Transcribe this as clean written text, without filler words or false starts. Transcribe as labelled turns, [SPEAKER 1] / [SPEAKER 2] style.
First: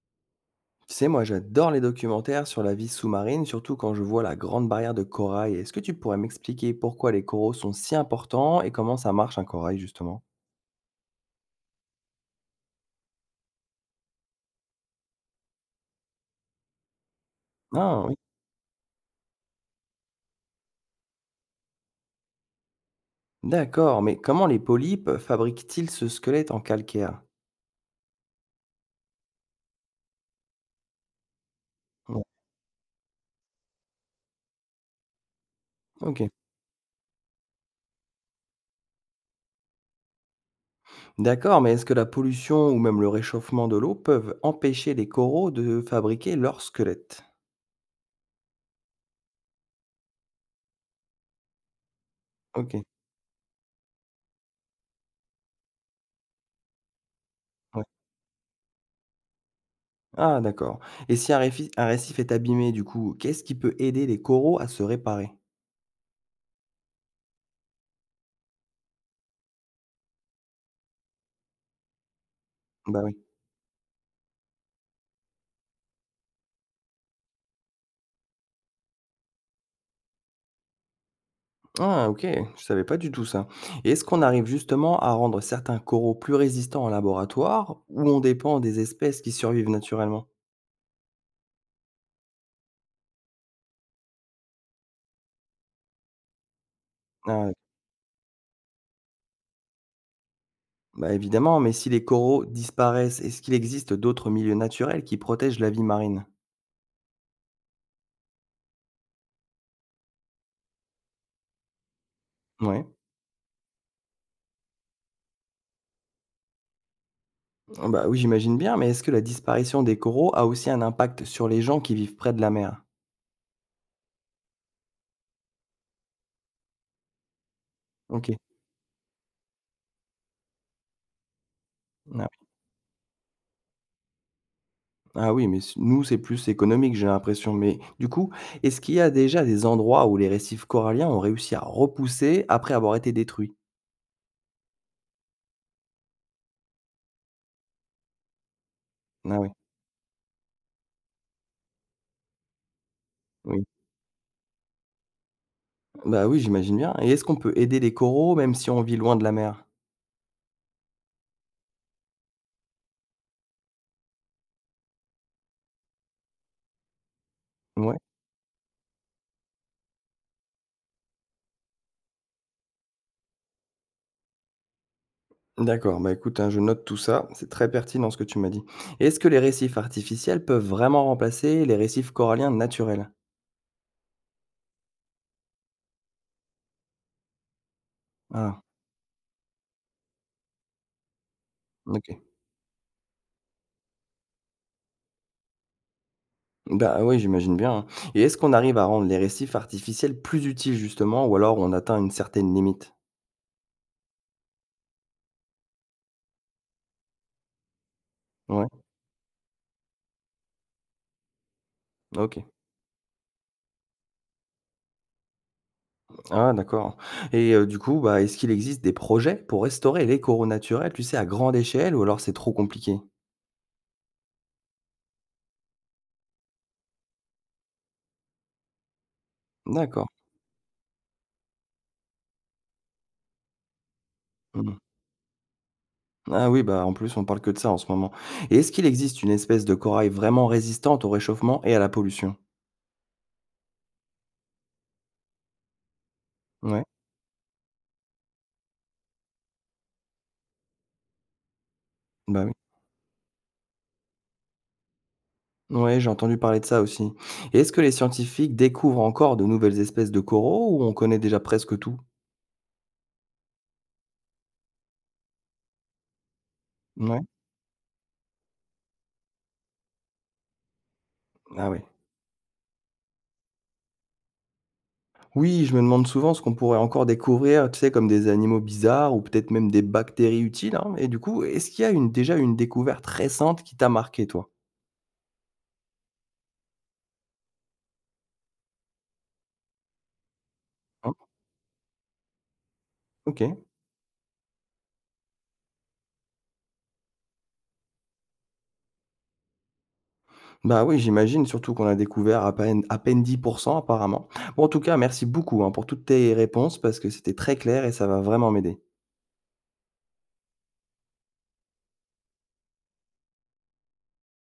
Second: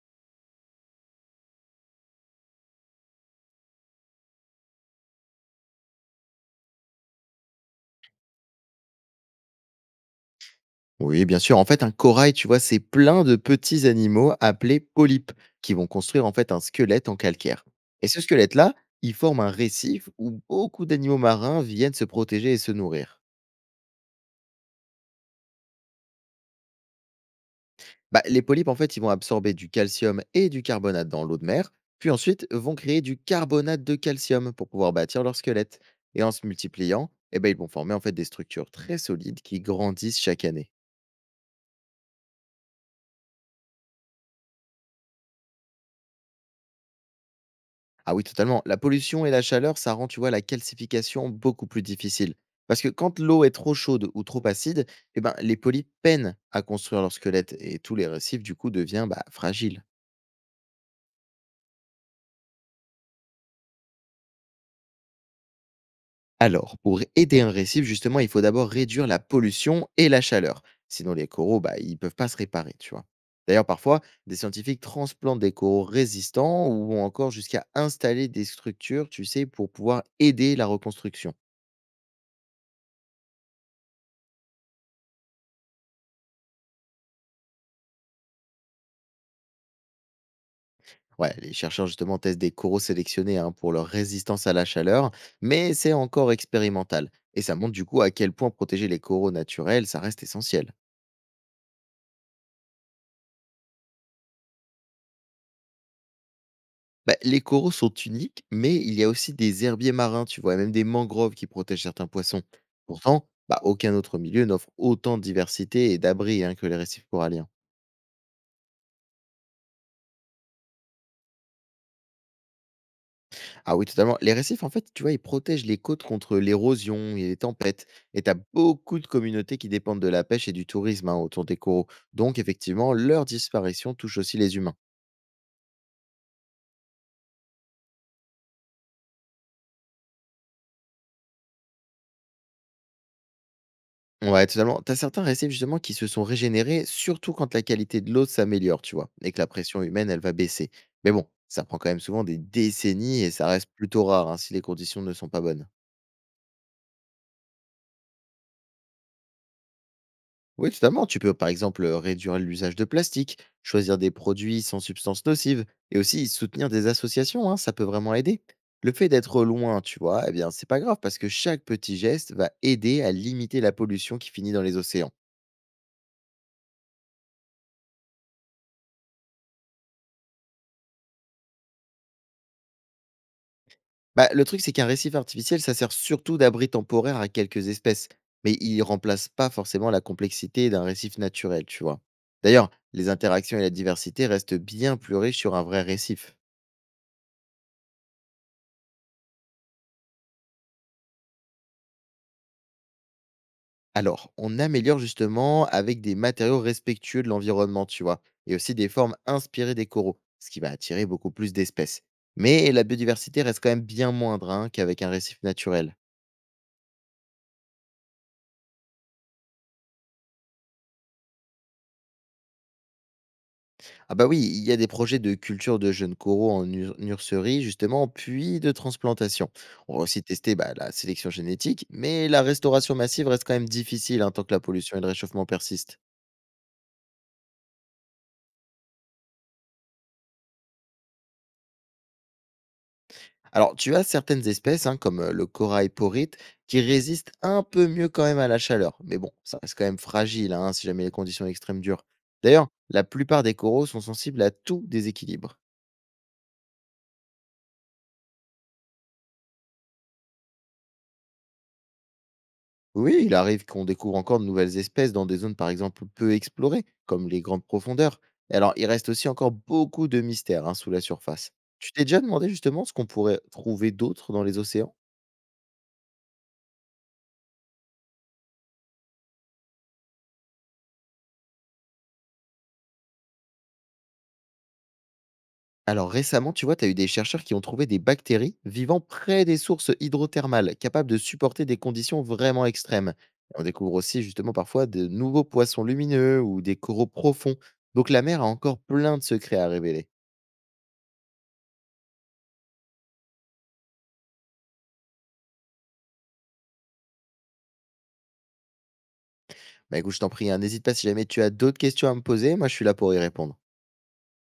[SPEAKER 1] Tu sais, moi, j'adore les documentaires sur la vie sous-marine, surtout quand je vois la grande barrière de corail. Est-ce que tu pourrais m'expliquer pourquoi les coraux sont si importants et comment ça marche un corail, justement?
[SPEAKER 2] Oui, bien sûr. En fait, un corail, tu vois, c'est plein de petits animaux appelés polypes qui vont construire en fait un squelette en calcaire.
[SPEAKER 1] Ah
[SPEAKER 2] Et
[SPEAKER 1] oui,
[SPEAKER 2] ce squelette-là, il forme un récif où beaucoup d'animaux marins viennent se protéger et se nourrir.
[SPEAKER 1] d'accord, mais comment les polypes fabriquent-ils ce squelette en calcaire?
[SPEAKER 2] Bah, les polypes, en fait, ils vont absorber du calcium et du carbonate dans l'eau de mer, puis
[SPEAKER 1] Ouais,
[SPEAKER 2] ensuite vont créer du carbonate de calcium pour pouvoir bâtir leur squelette.
[SPEAKER 1] ok,
[SPEAKER 2] Et en se multipliant, eh ben, ils vont former en fait des structures très solides qui grandissent chaque année.
[SPEAKER 1] d'accord, mais est-ce que la pollution ou même le réchauffement de l'eau peuvent empêcher les coraux de fabriquer leur squelette?
[SPEAKER 2] Ah oui, totalement. La pollution et la chaleur, ça rend, tu vois, la calcification beaucoup plus difficile.
[SPEAKER 1] Ok,
[SPEAKER 2] Parce que quand l'eau est trop chaude ou trop acide, eh ben, les polypes peinent à construire leur squelette et
[SPEAKER 1] ouais.
[SPEAKER 2] tous les récifs, du coup, deviennent bah, fragiles.
[SPEAKER 1] Ah d'accord. Et si un récif est abîmé, du coup, qu'est-ce qui peut aider les coraux à se réparer?
[SPEAKER 2] Alors, pour aider un récif, justement, il faut d'abord réduire la pollution et la chaleur. Sinon, les coraux, bah, ils peuvent pas se réparer, tu
[SPEAKER 1] Bah
[SPEAKER 2] vois.
[SPEAKER 1] oui.
[SPEAKER 2] D'ailleurs, parfois, des scientifiques transplantent des coraux résistants ou encore jusqu'à installer des structures, tu sais, pour pouvoir aider la reconstruction.
[SPEAKER 1] Ah ok, je savais pas du tout ça. Et est-ce qu'on arrive justement à rendre certains coraux plus résistants en laboratoire ou on dépend des espèces qui survivent naturellement?
[SPEAKER 2] Ouais, les chercheurs justement testent des coraux sélectionnés hein, pour leur résistance à la chaleur, mais c'est encore expérimental. Et
[SPEAKER 1] Ah ouais.
[SPEAKER 2] ça montre du coup à quel point protéger les coraux naturels, ça reste essentiel.
[SPEAKER 1] Bah, évidemment, mais si les coraux disparaissent, est-ce qu'il existe d'autres milieux naturels qui protègent la vie marine?
[SPEAKER 2] Bah, les coraux sont uniques, mais il y a aussi des herbiers marins, tu vois, et même des mangroves qui protègent certains poissons.
[SPEAKER 1] Ouais.
[SPEAKER 2] Pourtant, bah, aucun autre milieu n'offre autant de diversité et d'abri hein, que les récifs coralliens.
[SPEAKER 1] Ah bah oui, j'imagine bien, mais est-ce que la disparition des coraux a aussi un impact sur les gens qui vivent près de la mer?
[SPEAKER 2] Ah oui, totalement. Les récifs, en fait, tu vois, ils protègent les côtes contre l'érosion et les tempêtes. Et tu as
[SPEAKER 1] OK.
[SPEAKER 2] beaucoup de communautés qui dépendent de la pêche et du tourisme hein, autour des coraux. Donc, effectivement, leur disparition touche aussi les humains.
[SPEAKER 1] Ah oui, mais s nous, c'est plus économique, j'ai l'impression. Mais du coup, est-ce qu'il y a déjà des endroits où les récifs coralliens ont réussi à repousser après avoir été détruits?
[SPEAKER 2] Ouais, totalement. Tu as certains récifs, justement, qui se sont régénérés, surtout quand la qualité de l'eau s'améliore, tu vois, et
[SPEAKER 1] Ah
[SPEAKER 2] que la
[SPEAKER 1] oui,
[SPEAKER 2] pression humaine, elle va baisser. Mais bon, ça prend quand même souvent des décennies et ça
[SPEAKER 1] oui.
[SPEAKER 2] reste plutôt rare hein, si les conditions ne sont pas bonnes.
[SPEAKER 1] Bah oui, j'imagine bien. Et est-ce qu'on peut aider les coraux même si on vit loin de la mer?
[SPEAKER 2] Oui, totalement. Tu peux par exemple réduire l'usage de plastique, choisir des produits sans substances nocives et aussi soutenir des associations, hein, ça peut
[SPEAKER 1] Ouais.
[SPEAKER 2] vraiment aider. Le fait d'être loin, tu vois, eh bien, c'est pas grave parce que chaque petit geste va aider à limiter la pollution qui finit dans les océans.
[SPEAKER 1] D'accord, bah écoute, hein, je note tout ça, c'est très pertinent ce que tu m'as dit. Et est-ce que les récifs artificiels peuvent vraiment remplacer les récifs coralliens naturels?
[SPEAKER 2] Bah, le truc, c'est qu'un récif artificiel, ça sert surtout d'abri temporaire à quelques espèces, mais
[SPEAKER 1] Ah,
[SPEAKER 2] il remplace pas forcément la complexité d'un récif naturel, tu vois.
[SPEAKER 1] ok.
[SPEAKER 2] D'ailleurs, les interactions et la diversité restent bien plus riches sur un vrai récif.
[SPEAKER 1] Bah oui, j'imagine bien, hein. Et est-ce qu'on arrive à rendre les récifs artificiels plus utiles justement ou alors on atteint une certaine limite?
[SPEAKER 2] Alors, on améliore justement avec des matériaux respectueux de l'environnement, tu vois, et
[SPEAKER 1] Ouais.
[SPEAKER 2] aussi des formes inspirées des coraux, ce qui va attirer beaucoup plus d'espèces.
[SPEAKER 1] OK.
[SPEAKER 2] Mais la biodiversité reste quand même bien moindre hein, qu'avec un récif naturel.
[SPEAKER 1] Ah d'accord et du coup, bah, est-ce qu'il existe des projets pour restaurer les coraux naturels, tu sais, à grande échelle ou alors c'est trop compliqué?
[SPEAKER 2] Ah bah oui, il y a des projets de culture de jeunes coraux en nurserie, justement, puis de transplantation. On va
[SPEAKER 1] D'accord.
[SPEAKER 2] aussi tester bah, la sélection génétique, mais la restauration massive reste quand même difficile hein, tant que la
[SPEAKER 1] Mmh.
[SPEAKER 2] pollution et le réchauffement persistent.
[SPEAKER 1] Ah oui, bah, en plus, on parle que de ça en ce moment et est-ce qu'il existe une espèce de corail vraiment résistante au réchauffement et à la pollution?
[SPEAKER 2] Alors, tu as certaines espèces, hein, comme le corail porite, qui
[SPEAKER 1] Ouais,
[SPEAKER 2] résistent un peu mieux quand même à la chaleur. Mais bon, ça reste quand même fragile hein, si jamais les conditions extrêmes durent.
[SPEAKER 1] bah, oui.
[SPEAKER 2] D'ailleurs, la plupart des coraux sont sensibles à tout déséquilibre.
[SPEAKER 1] Ouais, j'ai entendu parler de ça aussi et est-ce que les scientifiques découvrent encore de nouvelles espèces de coraux ou on connaît déjà presque tout?
[SPEAKER 2] Oui, il arrive qu'on découvre encore de nouvelles espèces dans des zones par exemple peu explorées,
[SPEAKER 1] Ouais.
[SPEAKER 2] comme les grandes profondeurs. Et alors, il reste aussi encore beaucoup de mystères hein, sous la surface.
[SPEAKER 1] Ah oui.
[SPEAKER 2] Tu t'es déjà demandé justement ce qu'on pourrait trouver d'autre dans les océans.
[SPEAKER 1] Oui, je me demande souvent ce qu'on pourrait encore découvrir, tu sais, comme des animaux bizarres ou peut-être même des bactéries utiles, hein. Et du coup, est-ce qu'il y a une, déjà une découverte récente qui t'a marqué, toi?
[SPEAKER 2] Alors récemment, tu vois, tu as eu des chercheurs qui ont trouvé des bactéries vivant près des sources hydrothermales, capables
[SPEAKER 1] Hein?
[SPEAKER 2] de supporter des conditions vraiment extrêmes.
[SPEAKER 1] OK.
[SPEAKER 2] Et on découvre aussi justement parfois de nouveaux poissons lumineux ou des coraux profonds. Donc la mer a encore plein de secrets à révéler.
[SPEAKER 1] Bah oui, j'imagine, surtout qu'on a découvert à peine 10% apparemment. Bon, en tout cas, merci beaucoup, hein, pour toutes tes réponses parce que c'était très clair et ça va vraiment m'aider.
[SPEAKER 2] Bah écoute, je t'en prie, hein, n'hésite pas si jamais tu as d'autres questions à me poser, moi je suis là pour y répondre.